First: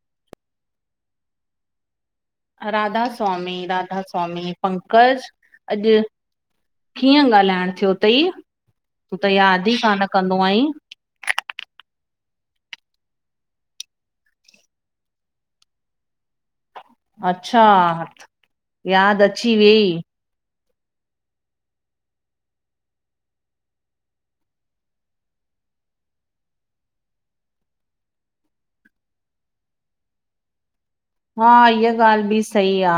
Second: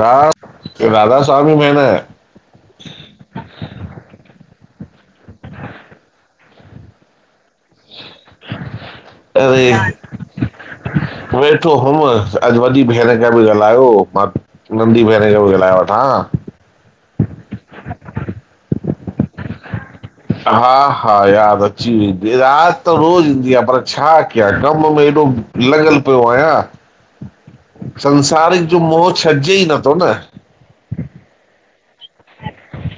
राधा, राधा-स्वामी भेण राधा स्वामी-राधा स्वामी पंकज, अॼु कीअं ॻाल्हाइण थियो तई? तूं त, याद अरे ही कान कंदो आहीं। वेठो हुमि, अॼु वॾी भेण खा बि ॻाल्हायो मां नंढी भेण खे भी ॻाल्ही वठा। अच्छा! याद अची वेई। हा-हा, याद अची वेंई, याद त रोज़ ईंदी आ, पर छा कयां कम में ॾो लॻल पियो आहियां, संसारीक जो मोहं छॾजे ही नथो न हा, इहा ॻाल्हि बि सही आ।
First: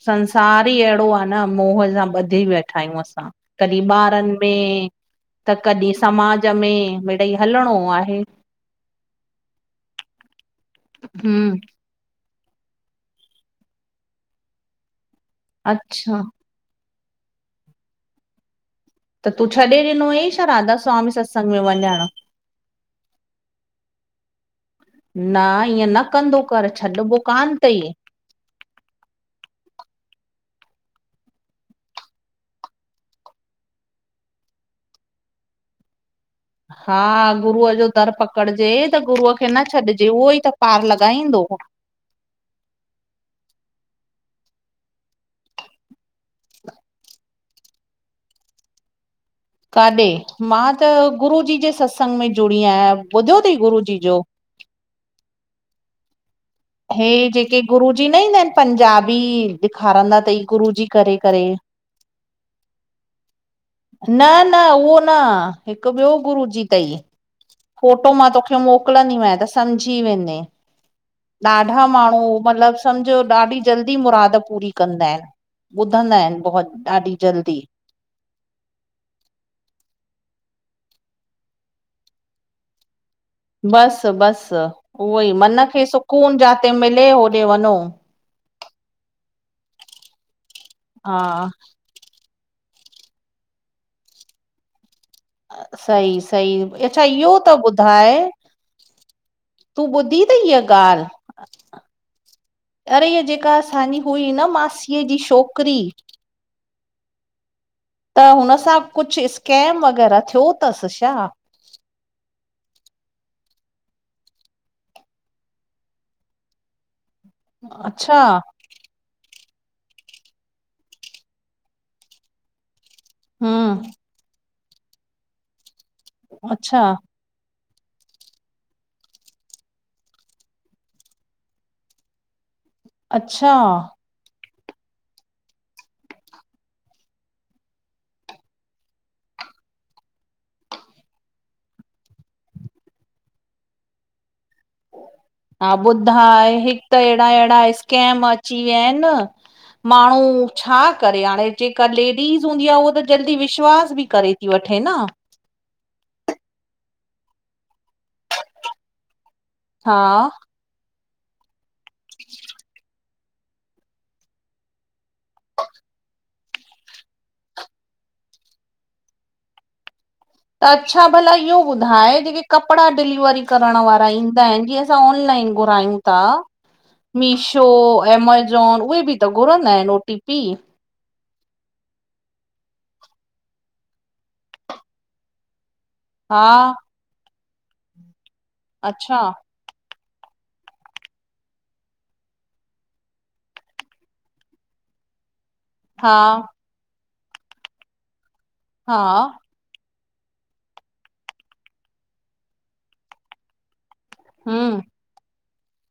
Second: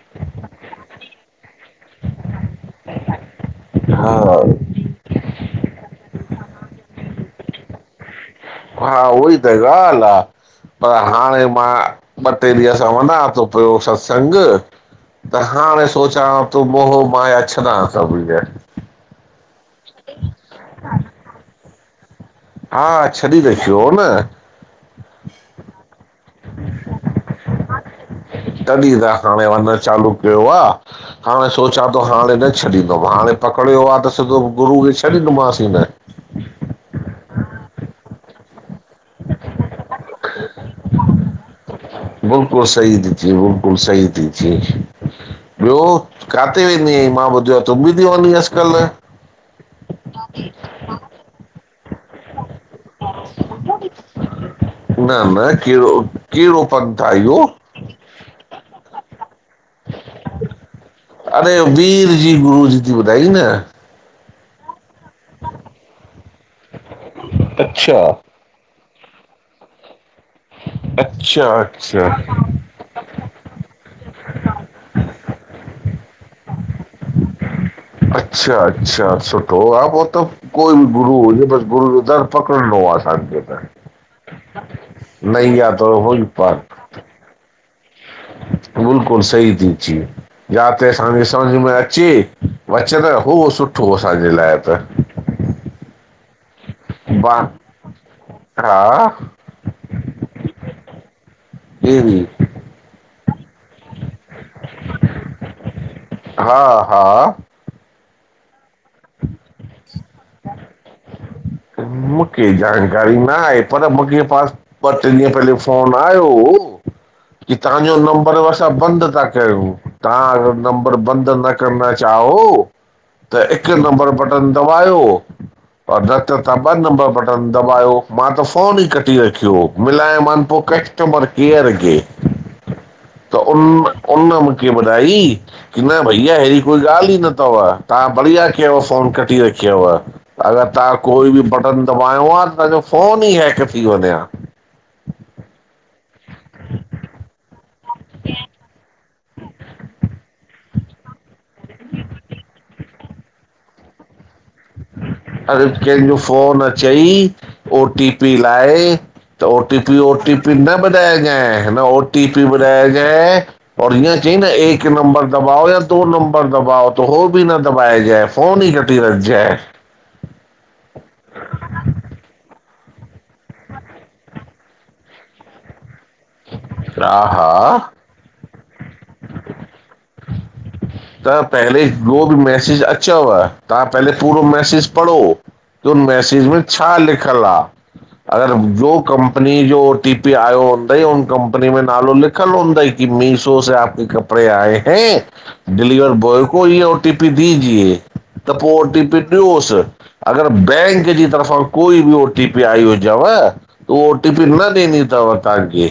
संसार, ही अहिड़ो आ न मोह सां ॿधी वेठा आहियूं असां, कॾहिं हा ॿारनि में त कॾहिं समाज में मीड़ई हलणो आहे। हा उहो ही त ॻाल्हि आ, पर हाणे हम मां ॿ, ट्रे ॾींहं, सां वञा थो पियो सत्संग त हाणे अच्छा सोचां तो मोहो माया छंॾा सभ इहे। त तूं छॾे ॾिनो, हुईं छा राधा स्वामी सत्संग में वञणु? हा, छॾी रखियो हो न। न, ईअं न, कंदो कर छॾिबो कान तई। तॾहिं त हाणे वञण चालू कयो आ। हाणे सोचां थो, हाणे न छॾींदुमि हाणे पकड़ियो आ त, सिधो गुरू खे छॾींदोमांसीं ही न। हा, गुरूअ जो दर पकड़जे, त गुरूअ खे न छॾिजे, उहो ई त पार लॻाईंदो। बिल्कुलु सही थी चैए, बिल्कुलु सही थी चैए। ॿियो, काथे वेंदी आईं? मां ॿुधो आ तूं बि थी वञी अज़ुकल्ह? काॾे? मां त गुरूजी जे सत्संग में जुड़ी आहियां, ॿुधयो थई गुरुजी जो? न-न, केहिड़ो? केहिड़ो हे, जेके गुरूजी न ईंदा ऐंन? पंजाबी ॾेखारंदा तई गुरू जी करे, करे। अरे वीर जी गुरु जी, जी थी ॿुधाई न? न-न उहो न, हिकु ॿियो गुरू जी थई, अच्छा फोटो मां तोखे मोकलंदीमें त समझी वेंदे, अच्छा ॾाढा अच्छा माण्हू मतलब समझो, ॾाढी जल्दी मुराद पूरी कंदा आहिनि, ॿुधंदा आहिनि, बहुत ॾाढी जल्दी। अच्छा, अच्छा! सुठो आ उओ त? कोई बि गुरू हुजे, बसि गुरू जो दर पकड़िणो आ असांखे। त बसि-बसि उहो ई, मन नैया खे त हुई सुकून पार जाते मिले होॾे वनो। बिल्कुलु सही थी चईं, जाते असांखे हा समझ में अ चे वचन उहो सुठो, असांजे लाइ त। सई-सई, अच्छा बा इहो त ॿुधाए? हा तूं ॿुधी थई हीअ ॻाल्हि? केहड़ी? अरे! ईए जेका असांजी हुई न, मासीअ जी शोकिरी? हा, हा। त हुन सां कुछ, स्कैम वग़ैरह थियो थसि छा? मूंखे जानकारी न आहे, पर मूंखेे पास ॿ, टे, ॾींहं पहले फोन आयो हो, की तहांजो अच्छा नंबर त बंदि था कयूं। तहां नंबर बंदि न करण चाहो त त इकु हम्म नंबर बटन दॿायो, और न त तहां ॿ अच्छा नंबर बटन त दॿायो, मां त फ़ोन ई कटी रखियो हो, मिलायमान पो कस्टमर केयर खे। त अच्छा उन, उन मूंखे ॿुधाई। की न भईया, अहिड़ी कोई ॻाल्हि ई न थव, तहां बढ़िया कयव फोन कटी रखियव। अगरि तहां कोई बि बटन दॿायो वां त, तहांजो फोन ई हैक थी वञे हा। हा, ॿुधाए, हिकु त ऐड़ा-ऐड़ा स्कैम अची विया आहिन। हा, माण्हू छा करे! हाणे जेका लेडीस हूंदी आ, उहो त जल्दी विश्वास बि करे थी वठे न। अरे! कहिंजो फ़ोन अचई, ओ टी पी लाइ। त ओटीपी, हा ओटीपी न बधाएजे, न ओटीपी बधाऐजे और इअं चई न एक नंबर दबाओ या दो नंबर दबाओ, त हो बि न दॿाये जऐं। फोन ही कटे रख जए। त अच्छा भला, इहो ॿुधाए, जेके कपड़ा डिलीवरी करण वारा ईंदा आहिनि, जीअं असां ऑनलाइन घुरायूं? ता हा मीशो हा अमेजाॅन उहे बि त घुरंदा आहिनि ओटीपी? त पहले को बि मैसेज अचव, तहां पहले पूरो मैसेज पढ़ो। त हा मैसेज में छा लिखल आ, अगर जो अच्छा कंपनी की, जो ओटीपी आयो हूंदई, उन कंपनी में नालो लिखयल हूंदई कि मीशो से आप के घर कपड़े आए है। डिलीवर हा बॉय को ये ओटीपी दीजिए, त पो हा ओटीपी ॾियोस। अगर बैंक जी तरफ़ा कोई बि ओटीपी आई हुजेव, त ओ टीपी न हम ॾेनी तव तांखे।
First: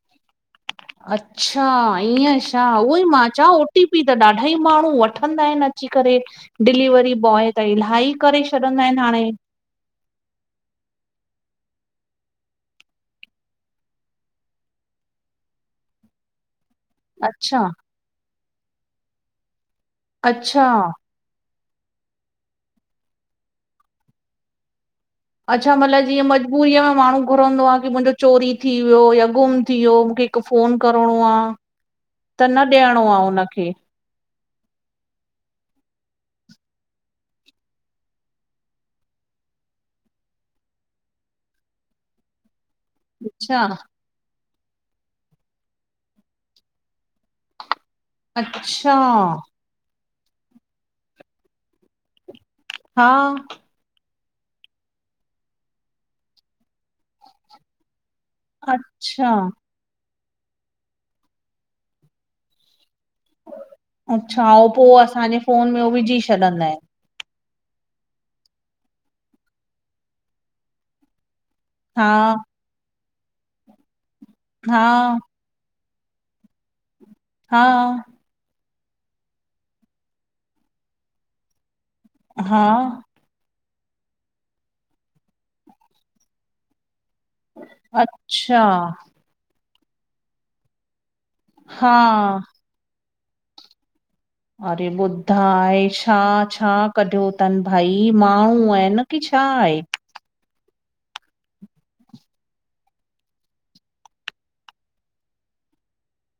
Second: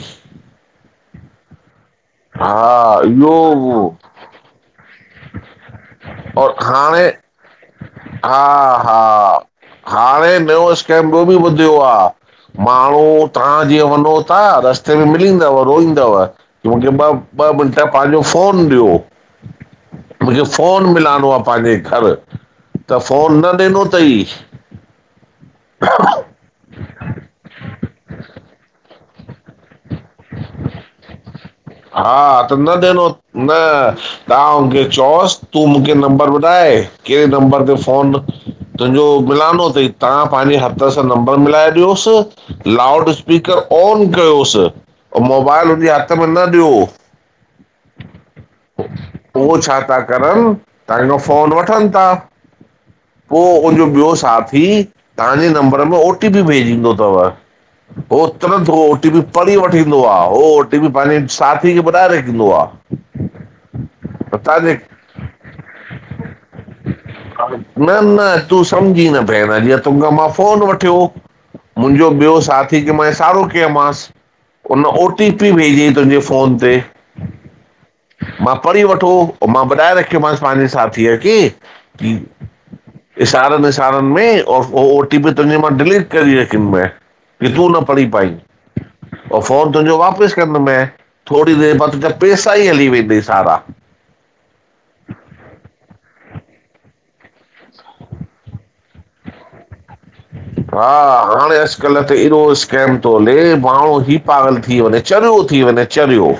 अच्छा ईअं छा हा उहोई मां इहो चवां ओ टी पी त ॾाढा -ढई माण्हू वठंदा आहिनि अची करे और हाणे डिलीवरी बॉय त इलाही करे हा छॾंदा आहिन हाणे हा हाणे नयो स्कैम बि ॿुधियो आ माण्हू ताहां जीअं वञो ता रस्ते में मिलींदव रोईंदव, चवंजे ॿ ॿ अच्छा मिंट पांजो फ़ोन ॾियो। मूंझे अच्छा फोन मिलानो आ पांजे घर, त फोन न ॾिनो तई। अच्छा मतलब जीअं मजबूरीअ में माण्हू घुरंदो आ कि मुंजो चोरी थी वियो या गुम थी वियो, मूंखे हिक फोन करणो आ। हा त न देनो न हुनखे ताहां हुनखे चयोस तूं मूंखे नंबर ॿुधाए, केड़े नंबर ते फ़ोन तुंजो मिलानो तई। ताहां पांजे हथ सां नंबर मिलाए ॾियोस, लाउड अच्छा स्पीकर ऑन कयोस मोबाइल हुनजे हथ में न ॾियो। अच्छा उहो छा था करन ताहांजो फोन वठन ता हा। हुनजो ॿियो साथी ताहांजे नंबर में ओ टी पी भेजींदो तव। पोइ तुरंत हो ओ टी पी अच्छा पढ़ी वठीईंदो आ। हो ओ टी पी पांजे साथी खे ॿुधाए रखींदो आ। अच्छा ऐं पो असांजे फोन में उहो विझी छॾंदा आहिनि। न न तूं समझी न भेण, जीयं तोखा मां फोन वठयो मुंजो हा ॿियो साथी खे मां इसारो कयोमांस, हुन ओ हा टी पी भेजेईं तुंजे फोन ते। हा। मां पढ़ी वठो, मां ॿुधाए रख्योमांस पांजे साथीअ खे कि हा। इसारन इसारन में और हो ओ टी पी तुंजे मां डिलीट करी रखींदो मांए कि तूं न पढ़ी पाई। अच्छा पो फोन तुंजो वापस कंदोमाएं। थोड़ी देर बाद हा तुंजा पैसा ई हली वेंदई सारा। अरे ॿुधाए छा छा कढयो तन भाई माण्हू आहिन न कि छा आहे। हा हाणे अॼुकल्ह त एॾो स्कैम तो हले माण्हू ई पागल थी वञे। चरियो थी वञे चरियो।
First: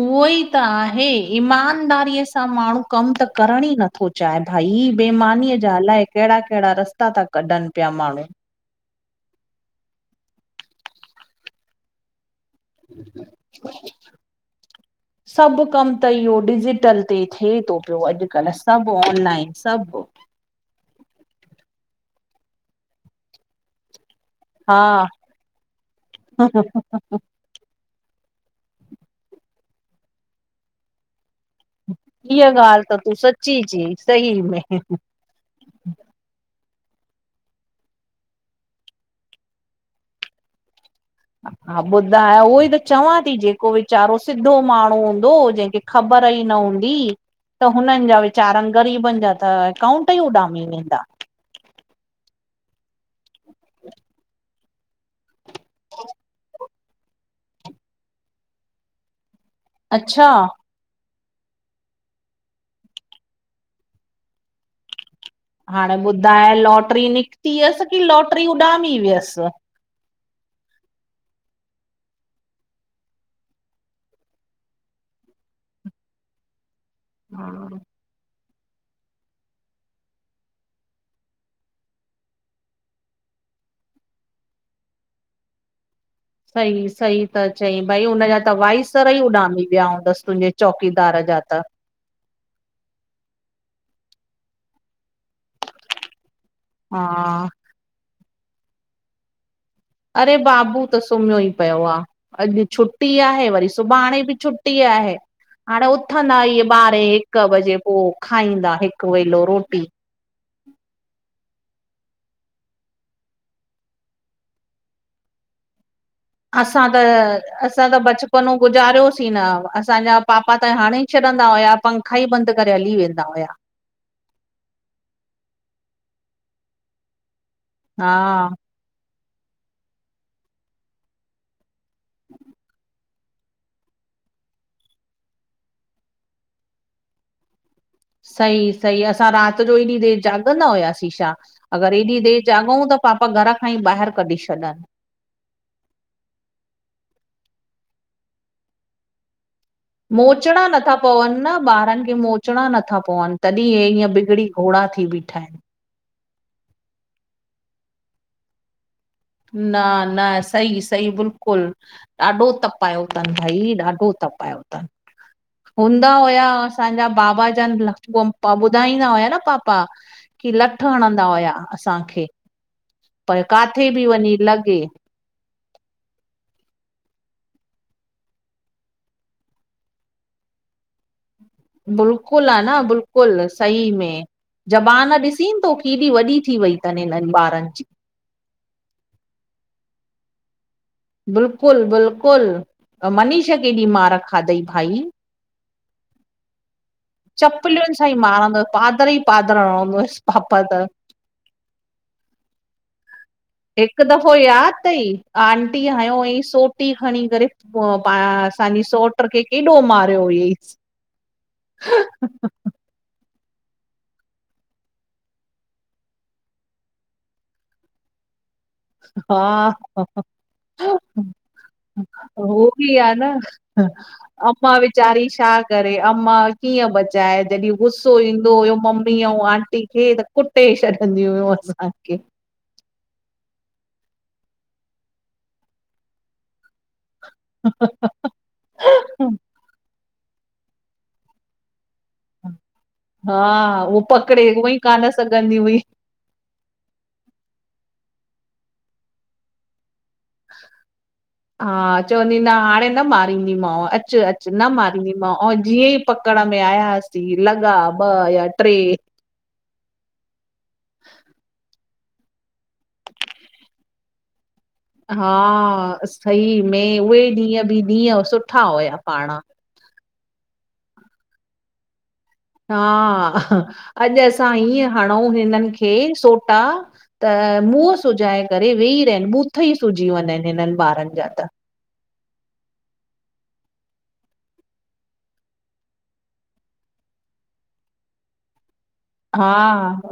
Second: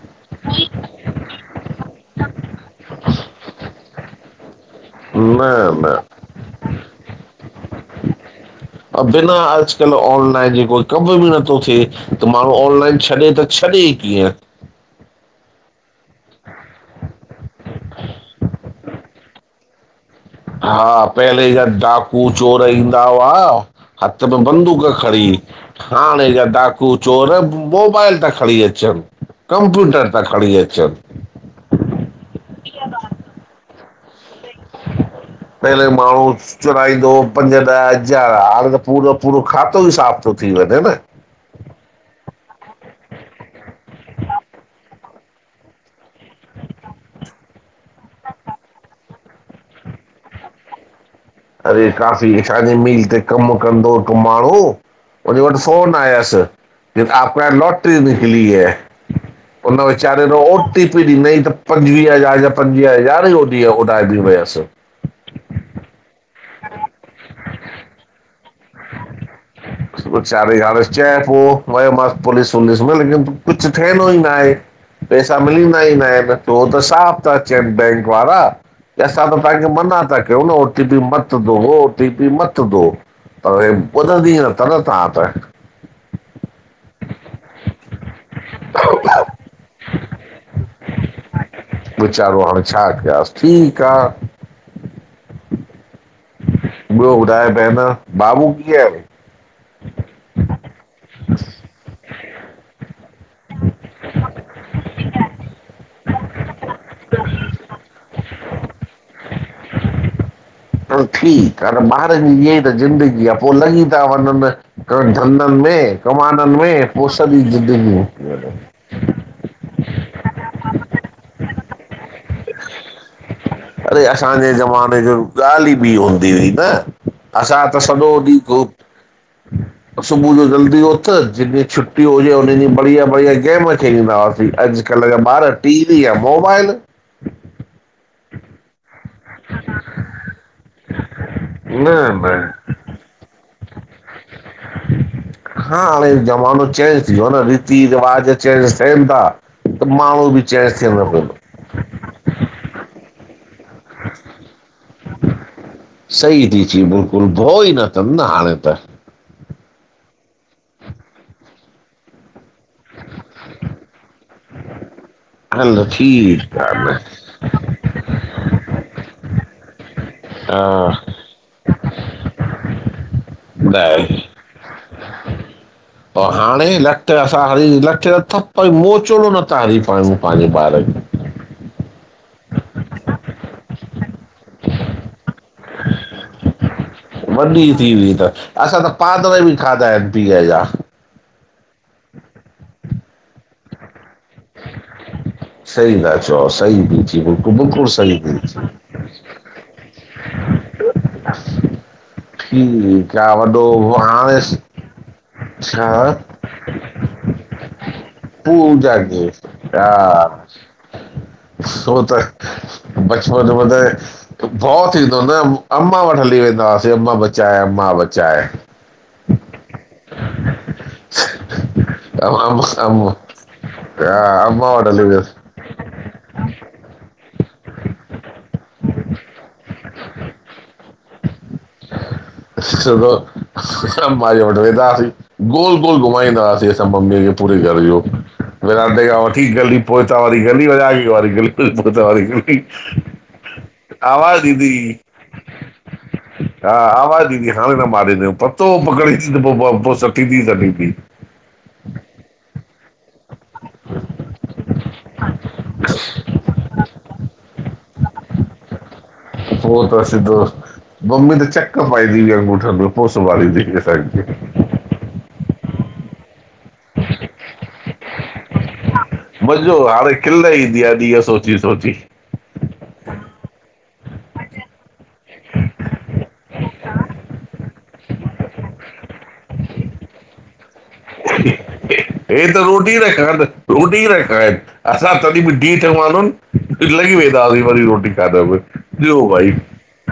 उहो ई त आहे ईमानदारीअ सां माण्हू कम त करण ई नथो चाहे भई न बेमानीअ जा न अलाए केड़ा केड़ा रस्ता ता कढन पिया माण्हूं। बिना अॼुकल्ह ऑनलाइन जे कोई कम बि नथो थे। त माण्हू ऑनलाइन छॾे त छॾे ई कीअं। सभु कम त इहो डिजीटल ते थिए तो पियो अॼुकल्ह सभु ऑनलाइन सभु। हा पहले जा डाकू चोर ईंदा हुआ हथ में हा बंदूक खणी, हाणे जा डाकू चोर मोबाइल ता खणी अचनि, कंप्यूटर ता खणी अचनि। इहा ॻाल्हि त तूं सच्ची चयई, सही में। पहले माण्हूं चुराईंदो हो, पंज ॾह हज़ार हाणे त पूरो पूरो खातो ई साफ़ थो थी वञे न। हा ॿुधाए उहो ई त चवां ती जेको वीचारो सिधो माण्हूं हूंदो जंहिंखे ख़बर ई न हूंदी, त हुननि जा वीचारन ग़रीबन जा त अकाउंट उंट ई उॾामी वेंदा। अड़े काफ़ी असांजे मील ते कम कंदो हो हिक माण्हूं हुन वट फ़ोन आयुस की आपका लॉटरी निकली है हुन वेचारे अच्छा जो ओ टी पी ॾिनई त पंजवीहे हज़ारे जा पंजवीह हज़ार ई उंही जा उॾारजि वयसि। हाणे ॿुधाए लॉटरी निकिती हुअस की लॉटरी उॾामी वियसि विचारो यार चए पयो वयो मास पुलिस वूलिस में लेकिन कुछ थियणो ही नाहे। पेसा मिलंदा ई न आहिनि हू त साफ़ था हा चयनि बैंक वारा त असां त तव्हांखे मना था कयूं न ओ टी पी मत दो ओ टी पी मत दो। पर हे ॿुधन ही न था न तव्हां त सही सही त चई भई हुनजा त वाइसर त ई उॾामी विया हूंदसि तुंहिंजे चौकीदार जा त वेचारो हाणे छा कयांस ठीकु आ ॿियो हा ॿुधाए ॿहना बाबू कीअ आहे अरे बाबू त सुम्हयो ई पियो आ अॼु छुटी आहे वरी सुभाणे बि छुटी आहे हाणे उथंदा ईए ॿारहें हिकु बजे पोइ खाईंदा हिकु वेलो रोटी हलु ठीकु आ न ॿारनि जी ईया ई त ज़िंदगी आ पोइ लॻी ता वञनि कमु धंधनि में कमायण असां में त पोई सॼी ज़िदगी असां त निकरी वञे थी। बचपनो न गुज़ारियोसीं उथिंदा असांजा पापा त हंड़ी छॾिंदा हुया पंखा ई बंदि करे हली वेंदा हुया। अड़े असांजे ज़माने जी ॻाल्हि ई ॿी हूंदी हुई न असां त सॼो हा। ॾींहुं गोप सुबुह जो जल्दी उथ जेंह ॾींहुं छुट्टी हुजे हुन ॾींहुं बढ़िया बढ़िया गेम खेॾिंदा हुआसीं अॼु कल्ह जा ॿार टी वी या मोबाइल सहि सही असां राति जो एॾी देरि जाॻंदा हुयासि छा। न अगर एॾी देरि न जाॻउं त पापा घर खां ई ॿाहिरि कढी छॾनि हा हाणे जमानो चेेंज थी वियोआ न रीति रिवाज चेंज थिएन था। त माण्हू बि मोचड़ा चेंज नथा थियनि पियो पवनि न ॿारनि खे मोचड़ा नथा पवनि तॾहिं हे ईअं बिगड़ी घोड़ा थी बीठा आहिनि सही थी चईं बिल्कुलु भओ ई न तन न हाणे त न न सई सई बिल्कुलु ॾाढो तप तपायो अथनि भई ॾाढो तपायो अथनि हलो हूंदा हुया ठीकु आहे असांजा बाबा जन पोइ ॿुधाईंदा हुया न पापा की लठु हा हणंदा हुया असांखे पर काथे बि ऐं वञी लॻे अउं हाणे लठु असां हाणे लठु न थप्पड मोचड़ो न था हंड़ी पायूं पंहिंजे ॿारिन खे बिल्कुल आ न बिल्कुलु सही में ज़बान ॾिसीनि तो केॾी वॾी थी वई तन हिननि ॿारनि जी ईंयई त असां त पादर बि खाधा आहिनि पीअ जा बिल्कुलु बिल्कुलु मनीष केॾी मार खाधई भाई सही ता चओ सही बि चपलियुनि सां ई मारंदो पादर ई पादर हंड़ंदो हुयसि पापा त [unintelligible] [inaudible] हिकु दफ़ो हाणे यादि तई छा आंटीअ हंयो हुअईंस सोटी खणी करे पोई पाण असांजी सौट्र खे केॾो मारियो हुअईंस छो त बचपन वधे भउ थींदो न अम्मां वठ हली वेंदा से अम्मा बचाए अम्मा बचाए। हा हा। अम्मा उहो बि अम्मा आ न हा अम्मा अम्मां वटि हली वेंदा वेचारी छा। करे अमां कीअं बचाए जॾहिं गुसो ईंदो हुयो ममी आऊ आंटी खे त। कुटे छॾंदी हुयूं असांखे। असां सिधो माई वठी वेंदा हुयासी। गोल गोल घुमाईंदाआसीं असांम् मेयो। पूरे घर इहो विरांडे खां वठी गली पो तां वरी गली वञाई वारी पो त वरी। रोटी, हा उहो पकड़े आवाज़ इंदी। उअई कान सघंदी हुई हा आवाज़। हाणे न मारी पतो पकड़ींद त पो पो सटी थी सटींदी। हा चवंदी ना हाणे। न मारींदीमांव अच अच न मारींदीमांव आऐं जीअं ई पकड़ में आयास। जी लॻा ॿ या ट्रे। पो त आ सिधो। मम्मी त चेक पाईजीई अंगूठन में पोस वाली दी सघजी। हा सही में उहे ॾींहं बि ॾींहं सुठा हुया पाण। जो हाणे खिल ईंदी आ ॾींहं सोची सोची। हा अॼु असां हीअ हणूं हिनन खे सोटा। त मुंहुं सुॼाए करे वेही रहन बूथ ई सुजी वञनि हिनन ॿारन जा त। हे त रोटी न खाइन रोटी न खाइन। असां तॾहिं बि धिठ मानुण लॻी वेंदा हुई वरी रोटी खाड़व। हा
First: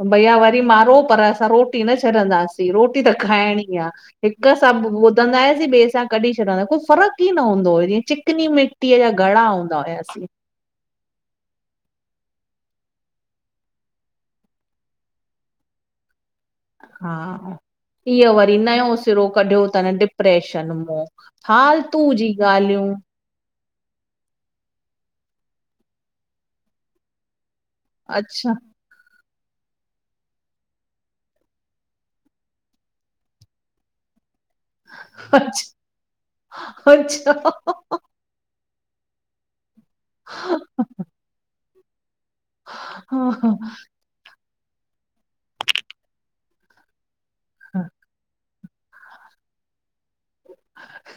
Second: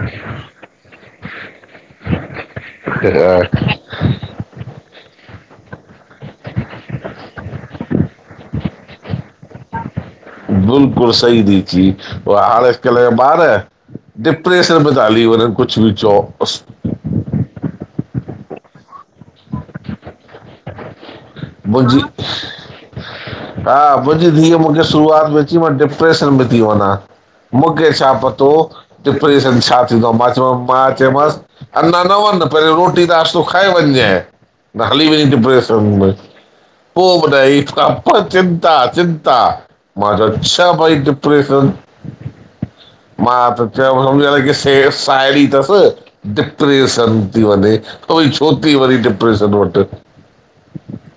भैया वरी मारो पर असां रोटी न छॾंदासीं रोटी त खाइणी आ। हिक सां ॿुधंदायसीं ॿिए सां कढी छॾन्दा कोई फ़र्क़क ई न हूंदो हुयो जीअं चिकनी मि। घणा हूंदा हुवंवयासीं? बिल्कुल सही थी चि व आॾकल बार। डिप्रेशन मेंता हली वनन कुझ बि चओ। - हा इहो वरी नयो सिरो कढियो थन डिप्रेश। चनमो फालतूं मुंहिंजी जी ॻाल्हियूं। हा मुंहिंजी धीअउ मूंखे शुरूआत में अची मां डिप्रेशन में थी वञा। मूंखे छा पतो अच्छा डिप्रेशन छा थींदो मां चयोस मां चयोमांस। अञा न वञ पं रोटी त नाश्तो खाए वञइ न हली वञदी डिप्रेस। अच्छा तनमे पो अच्छा ॿुधाए इथ्खा। चिंता चिंता माँ चयो छह भई डिप्रेशन? मां त हा चयो हुनखे से साहिड़ी थस डिप्रेशन। थी वञे त भई छो थी वरी डिप्रेशन वट।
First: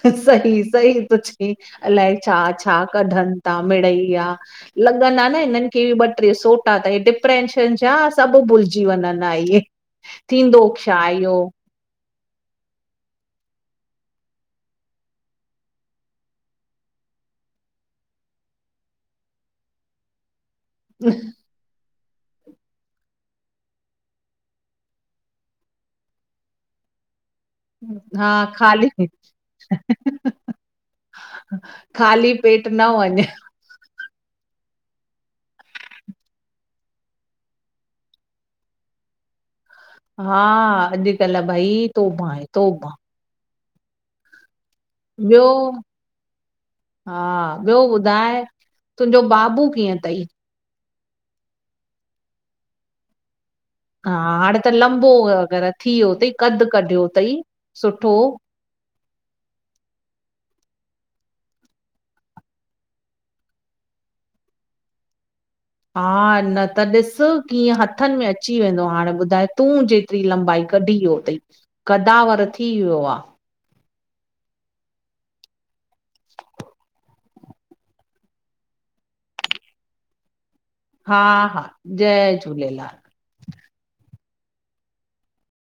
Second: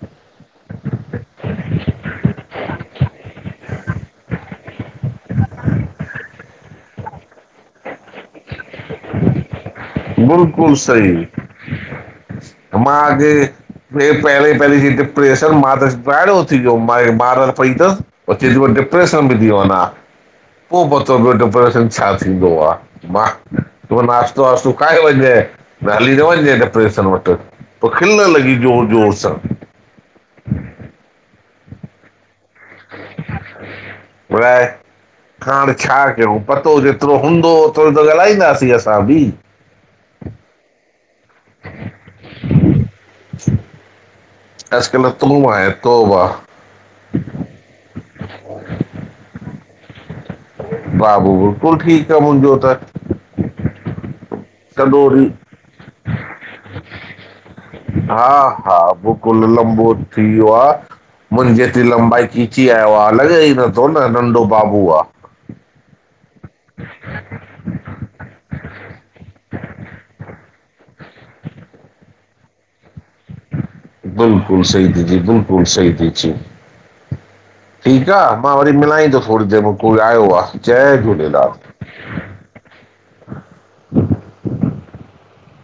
सही, सही थो चई अलाए छा छा? कधं था मिड़ई आ। लॻंदा न हिनन खे ॿ ट्रे सोटा त डिप्रेंशन जा सभ भुलज। जीवन न आइ थींदो छा इयो? अ मांघे। हे पहिरीं पहरीं जी डीप्रेशर मां त ॻाढ़ो थी वयो माइ ॿार पई थस। उ चे थी डिप्रेशन बि थी वञा। पो पतो प डिपरेशन छा थींदो आह मां। पो नाश्तो वाश्तो खाइ वञय हलीयों वञय दिप्रेशन वट्। पोइ खिलन लॻी ज़ोर ज़ोर सां खाली पेट न वञे ॿुधाए हाणे छा कयूं? पतो जेतिरो हूंदो ओतरो त ॻाल्हाईंदासीं असां बि हा अॼुकल्ह भई तोभां आहे तोभां। [inaudible] ॿियो? तोबा आहे तोबा हा ॿियो ॿुधाए, तुंहिंजो बाबू कीअं अथई? बाबू बिलकुल ठीक आ मुंहिंजो त। हा हाणे त सॼो लंबो ॾींहुं अगर थी वियो अथई, कदु कढियो अथईं सुठो। हा हा बिकुलु लंबो थी वियो आ। मुंहिंजे जेतिरी लंबाई खिची आयो आहे, लॻे ई नथो नंढो बाबू आहे। हा न त ॾिस कीअं हथनि में अची वेंदो हो, हाणे ॿुधाए तूं जेतिरी लंबाई कढी वियो अथई। कदावर थी वियो आहे। बिल्कुलु सही दीदी, बिल्कुलु सही थी चईं। ठीकु आहे, मां वरी मिलाई थो थोड़ी देरि में कोई आयो आहे। जय हा झूलेलाल हा, जय झूलेलाल।